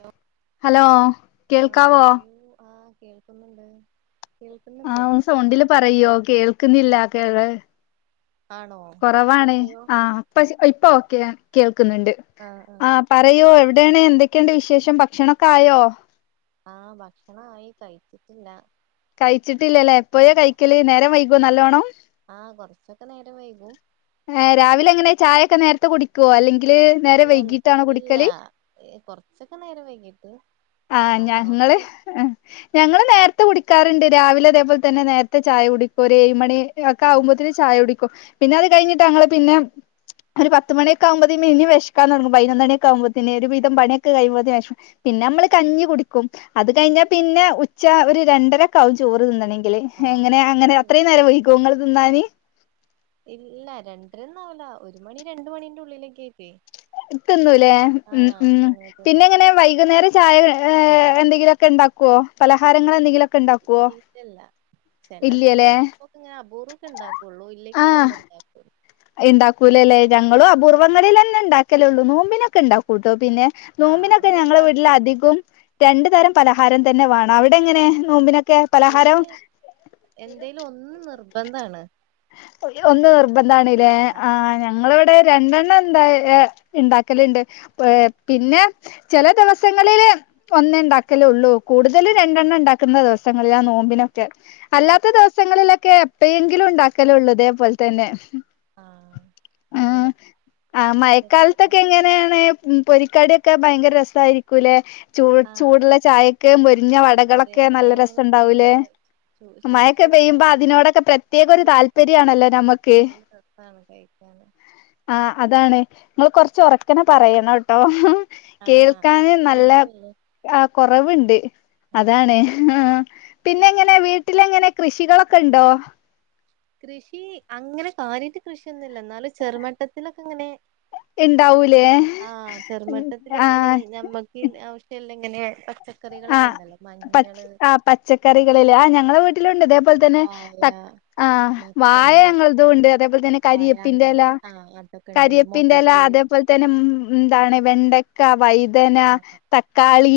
Hello hello ആഹ് കേൾക്കാവോ പറയൂ ആഹ് കേൾക്കുന്നുണ്ട് ആ കേൾക്കുന്നില്ലേ ഒന്ന് സൗണ്ടില് പറയോ കേൾ ക്ന്നില്ല കേള് ആണോ കോറവാണ് ഇപ്പഴോ ആ അപ്പ ഇപ്പൊ ക്യാ കേൾ ക്ന്ന്ണ്ട് ആഹ് ആ ആഹ് പറയൂ എവി വിടേണ് എന്തൊക്കെണ്ട് വിശേഷം ഭക്ഷണൊക്കെ ആയോ ആ ഭക്ഷണ ആയി കഴിച്ചിട്ടില്ല കഴിച്ചിട് ഇല്ലലേ എപ്പോഴാ കഴിക്കല് നേരം വൈ ഇപ്പം നല്ലോണം ആ കൊറച്ചൊക്കെ നേരം വൈകും രാവിലെ എങ്ങനെ ചായോക്കെ നേരത്തെ കുടിക്കുവോ അല്ലെങ്ക ല് നേരം ഇല്ല വൈകിട്ട് ആണോ ഇല്ല കുടിക്കല് കൊറച്ചൊക്കെ നേരം വൈകീട്ട് ആ നല്ലോണം ഞങ്ങള് വൈകി ഞങ്ങള് നേ ത് കുടിക്കാറുണ്ട് രാവിലെ അതേപോലെ തന്നെ ആണോ നേരത്തെ ചായ കുടി ഒരേഴ് മണികേ ആക്ക ആഹ് ആവുമ്പത്തിന് ചായ കുടി പിന്നെ അത് കഴിഞ്ഞിട്ട് അങ്ങള് പിന്നെ ഒരു പത്ത് മണിക്കെ ആവുമ്പോ പിനിം വേഷക്കാൻ തുടങ്ങും പതിനൊന്ന് മണിക്കൊ ആകുമ്പോതിന് ഒരു വിധം പണിയൊക്കെ കഴിയ്മ്പോതിന് പിന്നെ നമ്മള് കഞ്ഞി കുടിക്കും അത് കഴിഞ്ഞാ പിന്നെ ഉച്ച ഒരു രണ്ടരക്ക ആവും ചോറ് തിന്നണെങ്കി ആഹ് എങ്ങനെ അങ്ങനെ അത്രയും നേരം വൈകോ ഇങ്ങള് തിന്നാന് ഇല്ല രണ്ടരെന്നും ആവൂല്ല ഒരു മണി രണ്ട് മണീന്റെ ഉള്ളിലൊക്കെ തിന്നുല്ലേ ഉം ആഹ് ഉം അങ്ങനെ പിന്നെ തിന്നും എങ്ങനെ വൈകുന്നേരം ചായ ഏ എന്തെങ്കിലോക്കെ ഉണ്ടാക്കുവോ പലഹാരങ്ങൾ എന്തെങ്കിലോ ഒക്കെ ണ്ടാക്കുവോ ഇല്ലല്ല ചെല ചെലപ്പോക്കെ ഞാ അപൂർവൊക്കെ ഉണ്ടാകോള്ളൂ ഇല്ലെങ്കി ആഹ് ഒന്നും ഉണ്ടാക്കു ഇണ്ടാക്കൂലല്ലേ ഞങ്ങളും അപൂർവങ്ങളിൽന്നെ ഇണ്ടാക്കലോള്ളൂ നോമ്പിനൊക്കെ ഇണ്ടാക കുട്ടോ പിന്നെ ആഹ് നോമ്പിനൊക്കെ അങ്ങനെ ഞങ്ങളെ വീട്ടില് ഇണ്ടാക്കും അധികം രണ്ടു തരം പലഹാരം തന്നെ വേണം അവിടെ എങ്ങനെ നോമ്പിന ഇവിടെ എന്തേലും ഒന്ന് നിർ ബന്ധാണ് ഒന്ന് നിർബ ഡാണ് ലേ ആ ആഹ് ഞങ്ങൾ ടെ രണ്ടെണ്ണം എന്താ ഇണ്ടാക്കലുണ്ട് ഏ പിന്നെ ചെല ദിവസങ്ങളില് ഒന്നേ ഉണ്ടാക്കലൊള്ളൂ കൂടുതൽ രണ്ടെണ്ണംണ്ടാ ക്കുന്ന ദിവസങ്ങളിൽ ആ നോമ്പിനൊ [unintelligible] ആഹ് അല്ലാത്ത ദിവസങ്ങളില ക്കെ എപ്പഴെങ്കിലും ഉണ്ടാ ക്കലൊള്ളു ഇതേ പോലെ തന്നെ ആഹ് ആ അങ്ങനെ ആ എന്നിട്ട് മയക്കാലത്തൊക്കെ എങ്ങനെ ഏണ് ഉം പൊരിക്ക ട്യൊക്കെ ഭയങ്കര രസമായിരിക്കൂല്ലെ ചൂ ആഹ് ചൂടുള്ള ചായക്ക് മൊരിഞ്ഞ അതെ വടകളൊക്കെ മഴ നല്ല ഇങ്ങനെ രസം ഉണ്ടാവൂലേ പെയ്യുമ്പോ ചൂ ചെറു മഴൊക്കെ ചൂട് പെയ്യുമ്പോ അതിനോടൊക്കെ പ്രത്യേക ഒരു ചായന്റെ താൽ [unintelligible] ണല്ലോ നമക്ക് നല്ല രസാണ് കഴിക്കാന് ആ അതാണ് നിങ്ങൾ കൊറച്ച് ഒറക്കനെ പറയണം ട്ടോ ആഹ് കേൾക്കാന് നല്ല കേൾക്കണില്ലേ ആ കുറവുണ്ട് ആണോ അതാണ് ആ പിന്നെ ശരി എങ്ങനെ വീട്ടിലെങ്ങനെ കൃഷികളൊക്കെ ഇണ്ടോ കൃഷി അങ്ങനെ കാര്യാട്ട് കൃഷിയൊന്നുമില്ല എന്നാലും ചെറുമട്ടത്തിലൊക്കെ ഇങ്ങനെ ഇണ്ടാവൂലേ ആഹ് ചെറുമട്ടത്തി ലിങ്ങനെ ആഹ് ഞമ്മക്ക് ആവശ്യല്ല എങ്ങനെ [unintelligible] ആ പച്ച് ആ ആഹ് പച്ചക്കറികള് ല്ലേ ആ ഞങ്ങള വീട്ടിലുണ്ട് ച്ചതേപോലെ തന്നെ വായ ത ആ വാഴ മത്തന് ഞങ്ങൾതും ഉണ്ട് അതേപോലെ തന്നെ പപ്പായ അങ്ങനെ കരിയേപ്പിന്റെല കൊറേ ആ അതൊക്കെ ഉണ്ട് കരിയേപ്പിന്റെ എല മുളക് അതേപോലെ തന്നെ ഉം എന്താണ് വെണ്ട ക്ക വൈ തന തക്കാളി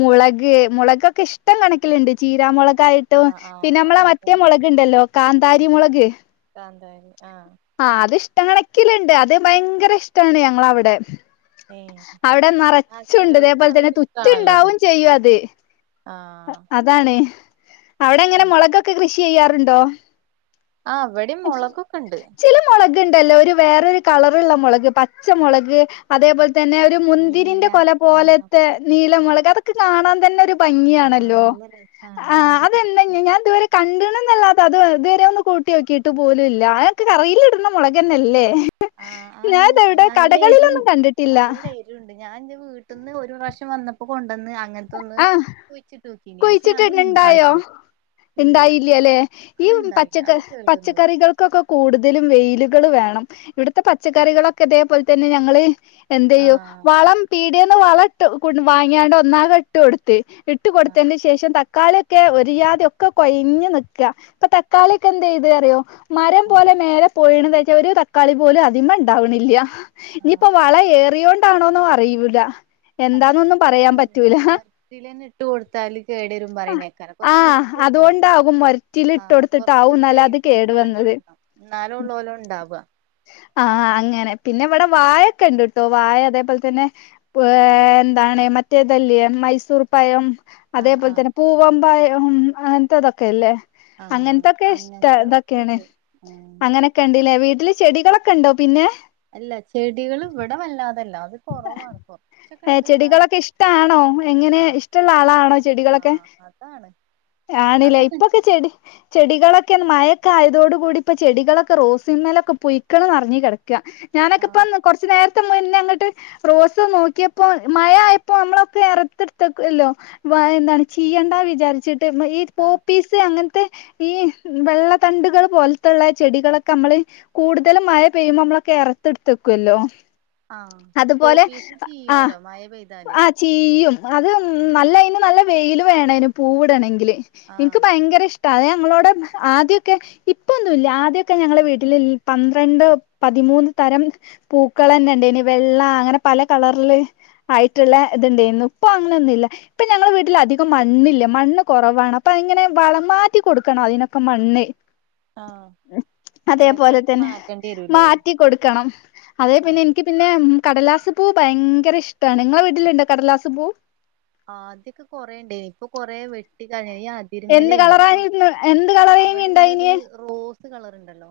മുളക് മുളകൊക്കെ ഇഷ്ടം കണക്കിലുണ്ട് ചീരാ മൊള ആ ക്കായിട്ടും ആ പിന്നെ ആ നമ്മളെ അതെ മറ്റേ മുളക്ണ്ടല്ലോ കാന്താരി മുളക് കാന്താരി ആഹ് ഷ്ട്ട കണക്കിലുണ്ട് അത് ഭയങ്കര ഇഷ്ടമാണ് ഞങ്ങളവിടെ ഏ അവിടെ ആ നറച്ചുണ്ട് ചെലോൽക്ക് അതേപോലെ നല്ല തന്നെ ഇഷ്ടാണല്ലോ അത് തുറ്റുണ്ടാവും ചെയ്യും അത് ആ അതാണ്. അവിടെ ഇങ്ങനെ മുളകൊക്കെ കൃഷി ചെയ്യാറുണ്ടോ? ആ ഇവിടെയും മുളകൊക്കെ ഇണ്ട്. കിണ്ടല്ലോ ഒരു വേറൊരു കളറ്ള്ള മുളക് പച്ചമുളക് അതേപോൽ ത്തന്നെ ഒരു നീല മുന്തിരിന്റെ കൊല ആ പോലത്തെ മുന്തിരി. ആ നീലമുളക് അതൊക്കെ കാണാൻ തന്നെ ഒരു ആ ഭംഗിയാണല്ലോ. നല്ല രസാണ് ആ മുന്തിരി അതെ ഒക്കെ. ഞാൻ ഇതുവരെ കണ്ട്ണ്ന്നല്ല പ്പത് ഇതുവരെ ഒന്ന് കൂട്ടി നോക്കി ട്ടു പോലു ഇല്ല ആക്കെ കറയിലിടണ മുളകന്നല്ലേ? ആഹ് ആണ് നല്ല എരു കണ്ടിട്ടില്ല നല്ല എരുണ്ട് ഞാൻ എന്റെ വീട്ടിൽ നിന്ന് ഒരു പ്രാവശ്യം വന്ന പ്പൊ കൊണ്ടന്ന് അങ്ങൻ ആഹ് കുഴിച്ചിട്ട് ഇണ്ടായോ ഇണ്ടായില്ല ഇല്ല ഉണ്ടായില്ലല്ലെ ഈ അത് ഇണ്ടായില്ല പച്ചക്ക അത് കേടന്ന് പോയി പച്ചക്കറികൾക്കൊക്കെ കൂടുതലും വെയിലും കൾ വേണം ഇവിടത്തെ പച്ചക്കറികളൊക്കെ അതേപോലെ തന്നെ ഞങ്ങള് എന്ത ആ ചെയ്യും വളം പീ ഇതേന്ന് വളട്ടു കൊ വാങ്ങിയാണ്ട് ഒന്നാകെ ട്ട് കൊടുത്ത് ഇട്ട് ആ കൊടുത്തതിന് ശേഷം ത ക്കാളിയൊക്കെ ഒരിയാതി ഒക്കെ കൊഴഞ്ഞ് നിക്കാ. ഇപ്പൊ തക്കാളിയൊക്കെ എന്ത് ചെയ്ത് അറിയോ മരം ആ പോലെ മേലെ പോയിണന്ന് വെച്ചാൽ ഒര് തക്കാളി പോലും അതിമ്മ ഉണ്ടാവണില്ല. ആ ഇനിയിപ്പോ വള ഏറിയോ ണ്ടാണോന്നും അറിയൂല. എന്താന്നൊന്നും പറയാൻ പറ്റൂല. ഇതിലന്നെ ഇട്ട് കൊടുത്താല് കേടരും പറയണേക്കാരം കുറച്ച് ആഹ് വിട്ടിടണല്ലോ. അതുകൊണ്ടാകും മൊരറ്റില് ആ ഇട്ട് കൊറച്ച് കൊടുത്തിട്ടാവും എന്നാല അത് സ്പേസ് കേടു ഇട്ട്ങ്ങാണ്ട് വിട്ടോ എന്നാലും ഉള്ളോലോ ഉണ്ടാവ. ആ അങ്ങനെ പിന്നെ ഇവിടെ വായൊക്കെ ഉണ്ട് കേട്ടോ വായ അതേപോലെ തന്നെ ഏ എന്താണ് മറ്റേതല്ലെ മൈസൂർ പഴം ആഹ് അതേപോലെ ആഹ് തന്നെ പൂവമ്പയ ഉം അങ്ങനത്തെ അതൊക്കെ ല്ലേ ആഹ് അങ്ങനത്തൊക്കെ ഇഷ്ട അങ്ങനത്തെ ഇതൊക്കെയാണ് ഒക്കെയുണ്ട് ആഹ് അങ്ങനൊക്കെ ഉണ്ട്ലെ വീട്ടിൽ ചെടികളൊക്കെ ഉണ്ടോ പിന്നെ അല്ല ചെടികൾ ഇവിടെ വല്ലാതല്ല അത് കൊറവാണ് കൊറച്ചൊക്കെ ഏ ഇണ്ട് എന്നാലും ചെടികളൊക്കെ ഇഷ്ടാണോ എങ്ങനെ ആഹ് ഇഷ്ടമുള്ള ആളാണോ ചെടികളൊക്കെ ആഹ് അതാണ് കാണില്ലേ അതൊക്കെ ഇണ്ട് ഇപ്പൊക്കെ ചെടി ചെടികളൊക്കെ മഴ മഴകാലം ആയതോടെ കൂടി ഇപ്പ ചെടികൾ ഒകെ റോസിന്മേലൊക്കെ പുഴുക്കൾ നിറഞ്ഞ കിടക്ക ഞാനൊക്കെ ആഹ് ഇപ്പം കുറച്ചു നേര ഇ മുന്നേ അങ്ങോട്ട് റോസ് നോക്കിയപ്പോ മഴ ആയപ്പോ നമ്മളൊക്കെ ഇറത്തെടുത്തല്ലോ എന്താണ് ചീയണ്ടന്ന് വിചാരിച്ചിട്ട് ഈ ആഹ് പോപീസ് അങ്ങനെ മഴയത്ത് ഈ വെള്ളത്തണ്ടുകൾ പോലത്തുള്ള ചെടികളൊക്കെ നമ്മള് കൂടുതലും മഴ പെയ്യുമ്പോ നമ്മളൊക്കെ ഇറത്തെടുത്ത വക്കല്ലോ ആഹ പോപീസ് ച്ചിയ്യുവല്ലോ മഴ പെയ്താല് ആ ചെയ്യും അത് നല്ല അതിന് നല്ല വെയിൽ വേണേന് പൂവിടണമെങ്കിൽ നിക്ക് ആഹ് ഭയങ്കര ഇഷ്ട അത് ഞങ്ങളോട് ആദ്യൊക്കെ ഇപ്പൊന്നുമല്ല ആദ്യൊക്കെ ഞങ്ങളുടെ വീട്ടിൽ പന്ത്രണ്ട് പതിമൂന്ന് തരം പൂക്കൾ തന്നെ ഉണ്ടന് വെള്ള അങ്ങനെ പല കളറൽ ആയിട്ടുള്ള ഇത്ണ്ടായിരുന്നു ഇപ്പൊ അങ്ങനെൊന്നുമല്ല ഇപ്പ ഞങ്ങളുടെ വീട്ടിൽ അധികം മണ്ണില്ല മണ്ണ് കുറവാണ് അപ്പൊ അങ്ങനെ വളം മാറ്റി കൊടുക്കണം അതിനൊക്കെ മണ്ണ് ആഹ് അതേപോലെ എടക്കെടക്ക് തന്നെ മാറ്റേണ്ടി വരൂല്ലേ മാറ്റിക്കൊടുക്കണം അതേ ആ പിന്നെ എനിക്ക് പിന്നെ കടലാസ് പൂ ഭയങ്കര ഇഷ്ടമാണ് നിങ്ങളെ വീട്ടിലുണ്ടോ കടലാസ് പൂ ആ്ദ്യൊക്കെ കൊറുണ്ട് ഇനിയിപ്പൊ കൊറ വെട്ടിക്കഴിഞ്ഞ എന്ത് കളറെനി എന്ത് കളർ എനി അവിടെള്ളത് ഇണ്ടയിനിയത് റോസ് കളറ്ണ്ടല്ലോ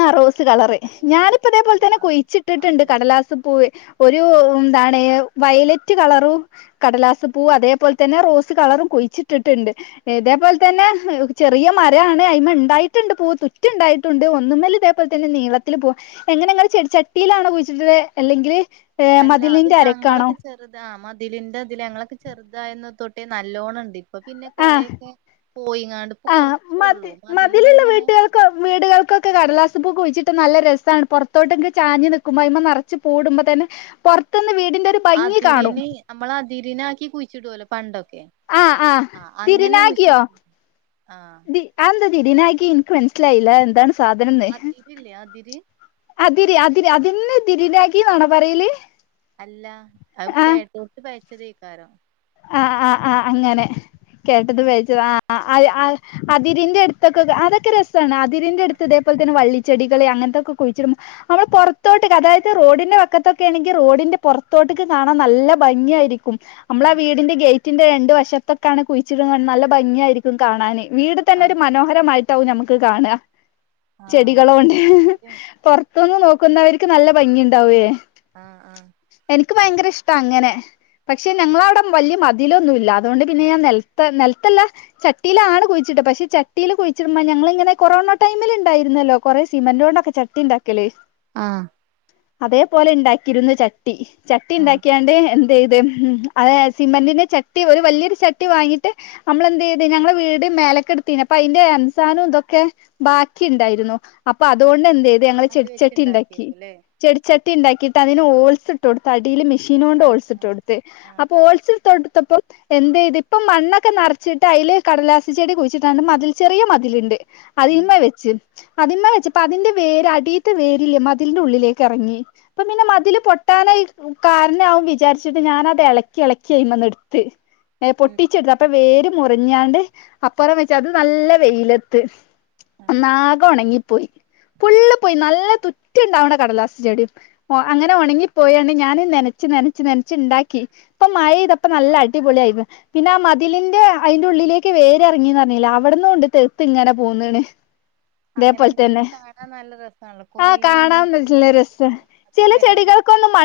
ആ റോസ് കളർ നല്ല റോസ് ഞാനിപ്പോ അതേപോലെ കളറ് തന്നെ ആഹ് കൊഴിച്ചിട്ടിട്ടുണ്ട് അത് കടലാസ്പ്പൂവ് ഒരു എന്താണ് വയലറ്റ് കളറും കടലാസപ്പൂ അതേപോലെ തന്നെ റോസ് കളറും കുഴിച്ചിട്ടിട്ടുണ്ട് ഇതേപോലെ തന്നെ ചെറിയ മരമാണ് അതി്മ ഉണ്ടായിട്ടുണ്ട് പൂവ് തുറ്റുണ്ടായിട്ടുണ്ട് ഒന്നുമേൽ ഇതേപോലെ തന്നെ നീളത്തി പോകും എങ്ങനെങ്ങ ചെിച്ചട്ടിയിലാണ് കുഴിച്ചിട്ടത് അല്ലെങ്കിൽ അല്ല അത് മതിലിന്റെ അരക്കാണോ ഞങ്ങളൊക്കെ ചെറുത ആ മതിലിന്റെ ഇതില് ഞങ്ങളൊക്കെ ചെറുതായിട്ടേ നല്ലോണം ഉണ്ട് ആഹ ഇപ്പൊ ആ മതി കൊറച്ചൊള്ളൂ മതിൽമ്മെ മതിലുള്ള ഇങ്ങനെ വീട്ടുകൾക്ക വീടുകൾക്കൊക്കെ കടലാസ് പൂവ് കുഴിച്ച് കുഴിച്ചിട്ട് നല്ല രസമാണ് പുറത്തോട്ട് ചാഞ്ഞ നിൽക്കുമ്പോൾ അതിൽ തന്നെ നിറച്ച് പൂവ് തന്നെ പുറത്തന്ന് വീ അതിരിനി നമ്മളാ തിരിനിആക്കി കുഴിച്ചിടോലോ പണ്ടൊ ആഹ ആഹ തിരിന ആക്കിയോ കുഴിച്ചിട്ട് ആഹ് [inaudible] തിരിണകി എനിക്ക് മനസ്സിലായില്ല എന്താണ് സാധനം അതിരില്ലേ അതിര് അതിരി അതി ഇന്നെ തിരിനാക്കിന്നാണോ പറയല് അല്ല അത് കേട്ടോട്ത് പിയ ചതേക്കാരം ആ ആ് ആ് അങ്ങനെ കേട്ടത് പിയച്ചത് ആ ആ അ ആഹ് അ ഇതിരിന്റെ അടുത്തൊക്കെ അതൊക്കെ ര അതിരിന്റെ ആഹ് അടുത്ത് ഇതേപോലെ തന്നെ വള്ളി ചെടികള് അങ്ങനത്തൊക്കെ കുഴിച്ചിടും നമ്മള് പുറത്തോട്ട് അതായത് റോഡിന്റെ വക്കത്തൊക്കെ ആണെങ്കിൽ റോഡിന്റെ പുറത്തോട്ടേക്ക് കാണാൻ നല്ല ഭംഗിആയിരിക്കും ആഹ് വീടിന്റെ ഗേ ഗേറ്റിന്റെ രണ്ട് വശത്തൊക്കാണ് കുഴിച്ചിടുന്നത് നല്ല ഭംഗിയായിരിക്കും കാണാന് വീട് തന്നെ ഒരു മനോഹരമായി ട്ടാവും ഞമ്മുക്ക് കാണ ആഹ് ചെടികളോ ഉണ്ട് ശരിയാണ് പൊറത്തുന്ന് നോ ന്നവർക്ക് നല്ല ഭംഗി ഉണ്ടാവുവേ ഉം ഉം എനിക്ക് ഭയങ്കര ഇഷ്ട അങ്ങനെ പക്ഷെ ഞങ്ങള അവിടെ വലിയ മതിലൊന്നുല്ല അതുകൊണ്ട് പിന്നെ ഞാൻ നിലത്ത നിലത്തല്ല ചട്ടിയിലാണ് കുഴിച്ചിട്ടെ പക്ഷെ ചട്ടിയിൽ കുഴിച്ചിടുമ്പോ ഞങ്ങളിങ്ങനെ കൊറോണ ടൈമിൽ ഉണ്ടായിരുന്നല്ലോ കൊറേ സിമെന്റ് കൊണ്ടൊക്കെ ചട്ടി ഉണ്ടാക്കല് ആ അതേപോലെ ഉണ്ടാക്കിയിരുന്നു ച ട്ടി ചട്ടി ആഹ് ഉണ്ടാക്കിയാണ്ട് എ അതേയ്ത് ഉം അ സിമന്റിന്റെ ചട്ടി ഒരു വലിയൊരു ചട്ടി വാങ്ങിട്ട് നമ്മളെന്ത് ചെയ്ത് ഞങ്ങളുടെ വീട് മേലക്കെടുത്തിനു അപ്പൊ അതിന്റെ എംസാനും ഇതൊക്കെ ബാക്കി ഉണ്ടായിരുന്നു അപ്പൊ അതുകൊണ്ട് എന്ത് ചെയ്തു ഞങ്ങൾ അത് ചെടിച്ചട്ടി ഉണ്ടാക്കി വെച്ച്ണ്ടാക്കിയേക്കുല്ലേ ചെടിച്ച ട്ടി ഉണ്ടാക്കിയിട്ട് അതിന് ഹോൾസ് ഇട്ട് ടുത്തടീല് മി ഷീനോണ്ട് ആഹ് ഹോൾസിട്ടോടുത്തു ആഹ് ആഹ് അപ്പൊ ഹോൾസിട്ടോടുത്ത് ത്തപ്പം എന്തേയ്ത് ഇപ്പം മണ്ണൊക്കെ നിറച്ചിട്ട് അയില് കടലാസ് ചെടി കുഴിച്ചിട്ടാണ്ട് മതിൽ ചെറിയ മതിലുണ്ട് ഉം അതിമ്മൽ വെച്ചു അതിമ്മ വെച്ചപ്പോ അതിന്റെ വേര് അടീത്തെ വേരില്ലേ മതിലിന്റെ ഉള്ളിലേക്ക് ഇറങ്ങി അപ്പ പിന്നെ മതില് പൊ കിട്ടാനായി കാരണാവും വിചാരിച്ചത് ഞാനത് ഇളക്കി ഇളക്കി അതിമ്മെന്നു എടുത്ത് ഏ ഉം പൊട്ടിച്ചെടുത്ത് അപ്പൊ വേരു മുറിഞ്ഞാണ്ട് അപ്പുറം വെച്ച് അത് നല്ല വെയിലത്ത് ആഹ് നാഗം ഉണങ്ങിപ്പോയി ഫുള്ള് പോയി നല്ല തുറ്റിണ്ടാവണ കടലാസ് ചെടിയും അങ്ങനെ ഉണങ്ങി പോയാണ് ഞാൻ നനച്ചു നനച്ചു നനച്ച് ഉണ്ടാക്കി ഇപ്പ മഴ ഇപ്പ നല്ല അടിപൊളിയായി പിന്നെ ആ മതിലിന്റെ അതിന്റെ ഉള്ളിലേക്ക് വേര് ഇറങ്ങിന്ന് പറഞ്ഞില്ലേ അവിടന്ന് കൊണ്ട് തെർത്ത് ഇങ്ങനെ പോകുന്നെണ് അങ്ങനെ ഉണ്ടെങ്കി കാണാൻ നല്ല രസമാണല്ലോ കൊറേ ആഹ് ഇങ്ങനെ കാണാൻ നല്ല കൂടി നിക്കുമ്പോ അതൊരു വേറെ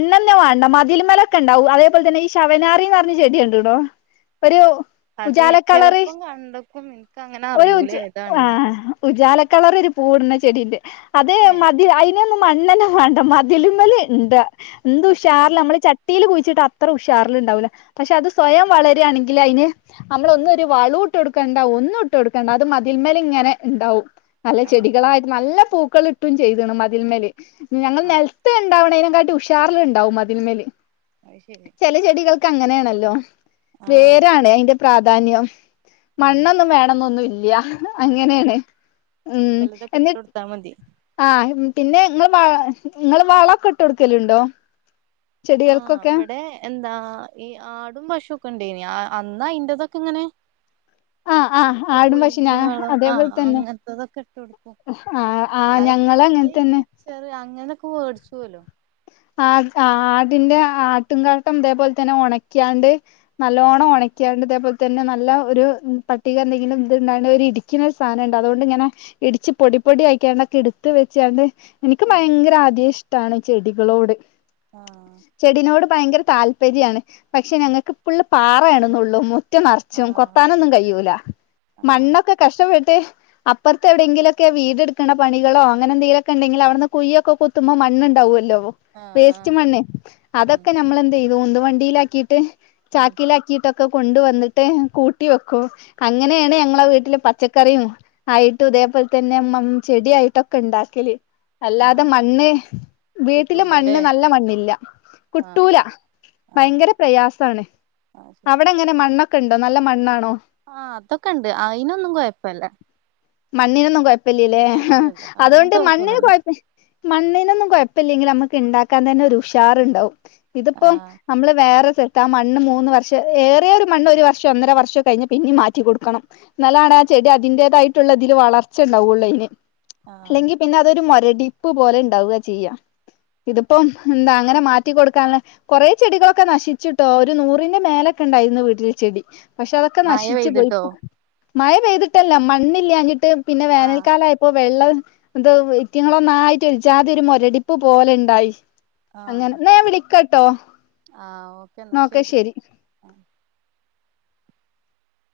ഇന്നന്നെ വേണ്ട മതിൽമേലൊക്കെ ഉണ്ടാവും അതേപോലെ തന്നെ ഈ ശവനാറിന്ന് പറഞ്ഞ ചെടിയുണ്ട് ടൊ ഒരു അതെ ഉജാല കളറ് ചെലപ്പം കണ്ടപ്പം എനിക്ക് അങ്ങനെ അറിയൂലേ ഏതാണ്ന്ന് കളറി ഒരു പൂവിടുന്ന ചെടീണ്ട് അതെ ഏഹ് മതി അയിന് മു മണ്ണന്നെ വേണ്ട മതിലിമേൽ ഉണ്ട് എന്തു മതില് ഉഷാറില് മണ്ടാർ നമ്മള് ചട്ടിയിൽ കുഴിച്ചിട്ട് അ അത്ര ഉഷാറില് ഉണ്ടാവൂല്ല പക്ഷേ അത് സ്വയം വളരുകയാണെങ്കിൽ അതിന് നമ്മളൊന്നും ഒരു വളോ ഇട്ട് കൊടുക്കണ്ട ഒന്നും ഇട്ട് കൊടുക്കണ്ട അത് മതിൽമേല ഇങ്ങനെ ഉണ്ടാവും നല്ല ആഹ് ചെടികളായിട്ട് നല്ല പൂ പൂക്കളിട്ടും ചെയ്തണം അതിൽമേലെ ഞങ്ങൾ ആഹ് നിലത്ത് ഇണ്ടാവണേന ഷ [unintelligible] ചാർലുണ്ടാവും അതിന്മേൽ അത് ശരി ചെല ചെടികൾ ക്ക് അങ്ങനെണല്ലോ ആഹ് വേരാണ് അതിന്റെ പ്രാധാന്യം ഉം മണ്ണൊന്നും വേണന്നൊന്നും ഇല്ല വേറെന്താ അങ്ങനെയാണ് ഉം ചെലതൊക്കെ ഇട്ട് എന്നി കൊടുത്താ മതി ആ പിന്നെ നിങ്ങൾ വ നിങ്ങൾ വളക്കെ ഇട്ട് കൊടുക്കലു ണ്ടോ? ആഹ് ഇവിടെ എന്താ ഈ ആടും പശുവൊക്കെ ഇണ്ടായിനി അന്നാ ഐന്റതൊക്കെ ഇങ്ങനെ ആഹ് ആഹ് ആടും പശുവിനെ ആ കോയിന്റെയാളം ആ അതേപോലെ തന്നെ അങ്ങനത്തതൊക്കെ ഇട്ട് കൊടുക്കും ആഹ് ആഹ് അല്ലാതെ ഞങ്ങള് അങ്ങനെ തന്നെ [unintelligible] അങ്ങനൊക്കെ മേടിച്ചു ലോ ആ ആടിന്റെ ആട്ടും കാട്ടം അതേപോലെ തന്നെ ഉണക്കിയാണ്ട് നല്ലോണ്ണം ഉണക്ക്യാണ്ട് ഇതേപോ തന്നെ നല്ല ഒരു പട്ടിക എന്തെങ്കിലും ഇത്ണ്ട ഒരു ഇടിക്കുന്നൊരു സാധനംണ്ട് അതുകൊണ്ട് ഇങ്ങനെ ഇടിച്ച് പൊടി പൊടി അയക്കാണ്ടൊക്കെ എടുത്ത് വെച്ചാണ്ട് എനിക്ക് ആഹ് ഭയങ്കര ആദ്യം ഇഷ് ട്ടാണ് ചെടി ളോട് ആഹ് ഭയങ്കര താല്പര്യമാണ് പക്ഷെ ഞങ്ങക്കിപ്പിള്ള പാ യാ ണെന്നുള്ളൂ മുറ്റം നറച്ചും ആഹ് കൊത്താനൊന്നും കഴിയൂല ആഹ് മണ്ണൊക്കെ കഷ്ടപ്പെട്ട് അപ്പറത്തെ എവിടെയെങ്കിലൊക്കെ വീടെടുക്കണ പണികളോ അങ്ങനെ എന്തെങ്കിലൊക്ക ഉണ്ടെങ്കിൽവിടെന്ന് കുഴിയൊക്കെ കുത്തുമ്പോ മണ്ണുണ്ടാവുമല്ലോ ആഹ് വേസ്റ്റ് ആഹ് മണ്ണെ ഉം അതൊക്കെ നമ്മളെന്ത ചെയ്യും ഉന്ത് വണ്ടിയിലാക്കിയിട്ട് ഉം ചാക്കിലാക്കിട്ടൊ ഒക്കെ കൊണ്ട വന്നിട്ട് കൂട്ടി വെക്കും അങ്ങനെയാണ് ഞങ്ങളെ വീട്ടില് പ പച്ചക്കറിയും ആയിട്ടും ഇതേപോലെ തന്നെ ചെടിയായിട്ടൊക്കെ ഉണ്ടാക്കല് അല്ലാതെ ആഹ് മണ്ണ് വീട്ട മണ്ണ് കിട്ടൂലല്ലേ നല്ല മണ്ണില്ല ആഹ് കിട്ടൂല ആഹ് ഭയങ്കര പ്രയാസമാണ് ആഹ് ശരി അവിടെങ്ങനെ മ ണ്ണൊക്കെണ്ടോ നല്ല മണ്ണാണോ? ആഹ് അതൊക്കെ ഉണ്ട് അയിനൊന്നും കൊയപ്പില്ല മണ്ണിനൊന്നും കുയപ്പ ല്ലല്ലേ അതുകൊണ്ട് അങ്ങനത്തെ മണ്ണിന് കൊഴപ്പൊന്നുല്ല കുഴപ്പമില്ല മണ്ണിനൊന്നും കുഴപ് പ്പമില്ലെങ്കിൽ നമ്മ ക്കെ ഉണ്ടാക്കാൻ തന്നെ ഒരു ഉഷാറുണ്ടാവും. ഇതിപ്പം ആഹ് നമ്മള് വേറെ ത്ത് ആ മണ്ണ് മൂന്ന് വർഷം ഏറിയ ഒരു മണ്ണ് ഒരു വർഷം ഒന്നര വർഷം കഴിഞ്ഞ പിന്നെ മാറ്റി കൊടുക്കണം എന്നാലാണ് ആ ചെടി അതിന്റേതായിട്ടുള്ള ഇതില് വളർച്ച ഉണ്ടാവുള്ളൂ അതിന്. ആഹ് അല്ലെങ്കിൽ പിന്നെ അതൊരു മുരട് ഡിപ്പ് പോലെ ഉണ്ടാവുക ചെയ്യാ ഇതിപ്പം എന്താ അങ്ങനെ മാറ്റി കൊടുക്കാന് കൊറെ ചെടികളൊക്കെ നശിച്ചിട്ടോ ഒരു നൂറിന്റെ മേലൊക്കെ ഉണ്ടായിരുന്നു വീട്ടിൽ ചെടി. പക്ഷെ അതൊക്കെ മഴ നശിച്ചു പോയി. പെയ്തിട്ടോ മഴ പെയ്തിട്ടല്ല മണ്ണില്ലാഞ്ഞിട്ട് പിന്നെ ആഹ് വേനൽക്കാലം ആയപ്പോ വെള്ളം എന്ത [unintelligible] ചാതി ഒരു മുരടിപ്പ് പോലെ ഉണ്ട് ഉണ്ടായി ആഹ് ആഹ് ഓക്കെ എന്നാ ശരി ആഹ്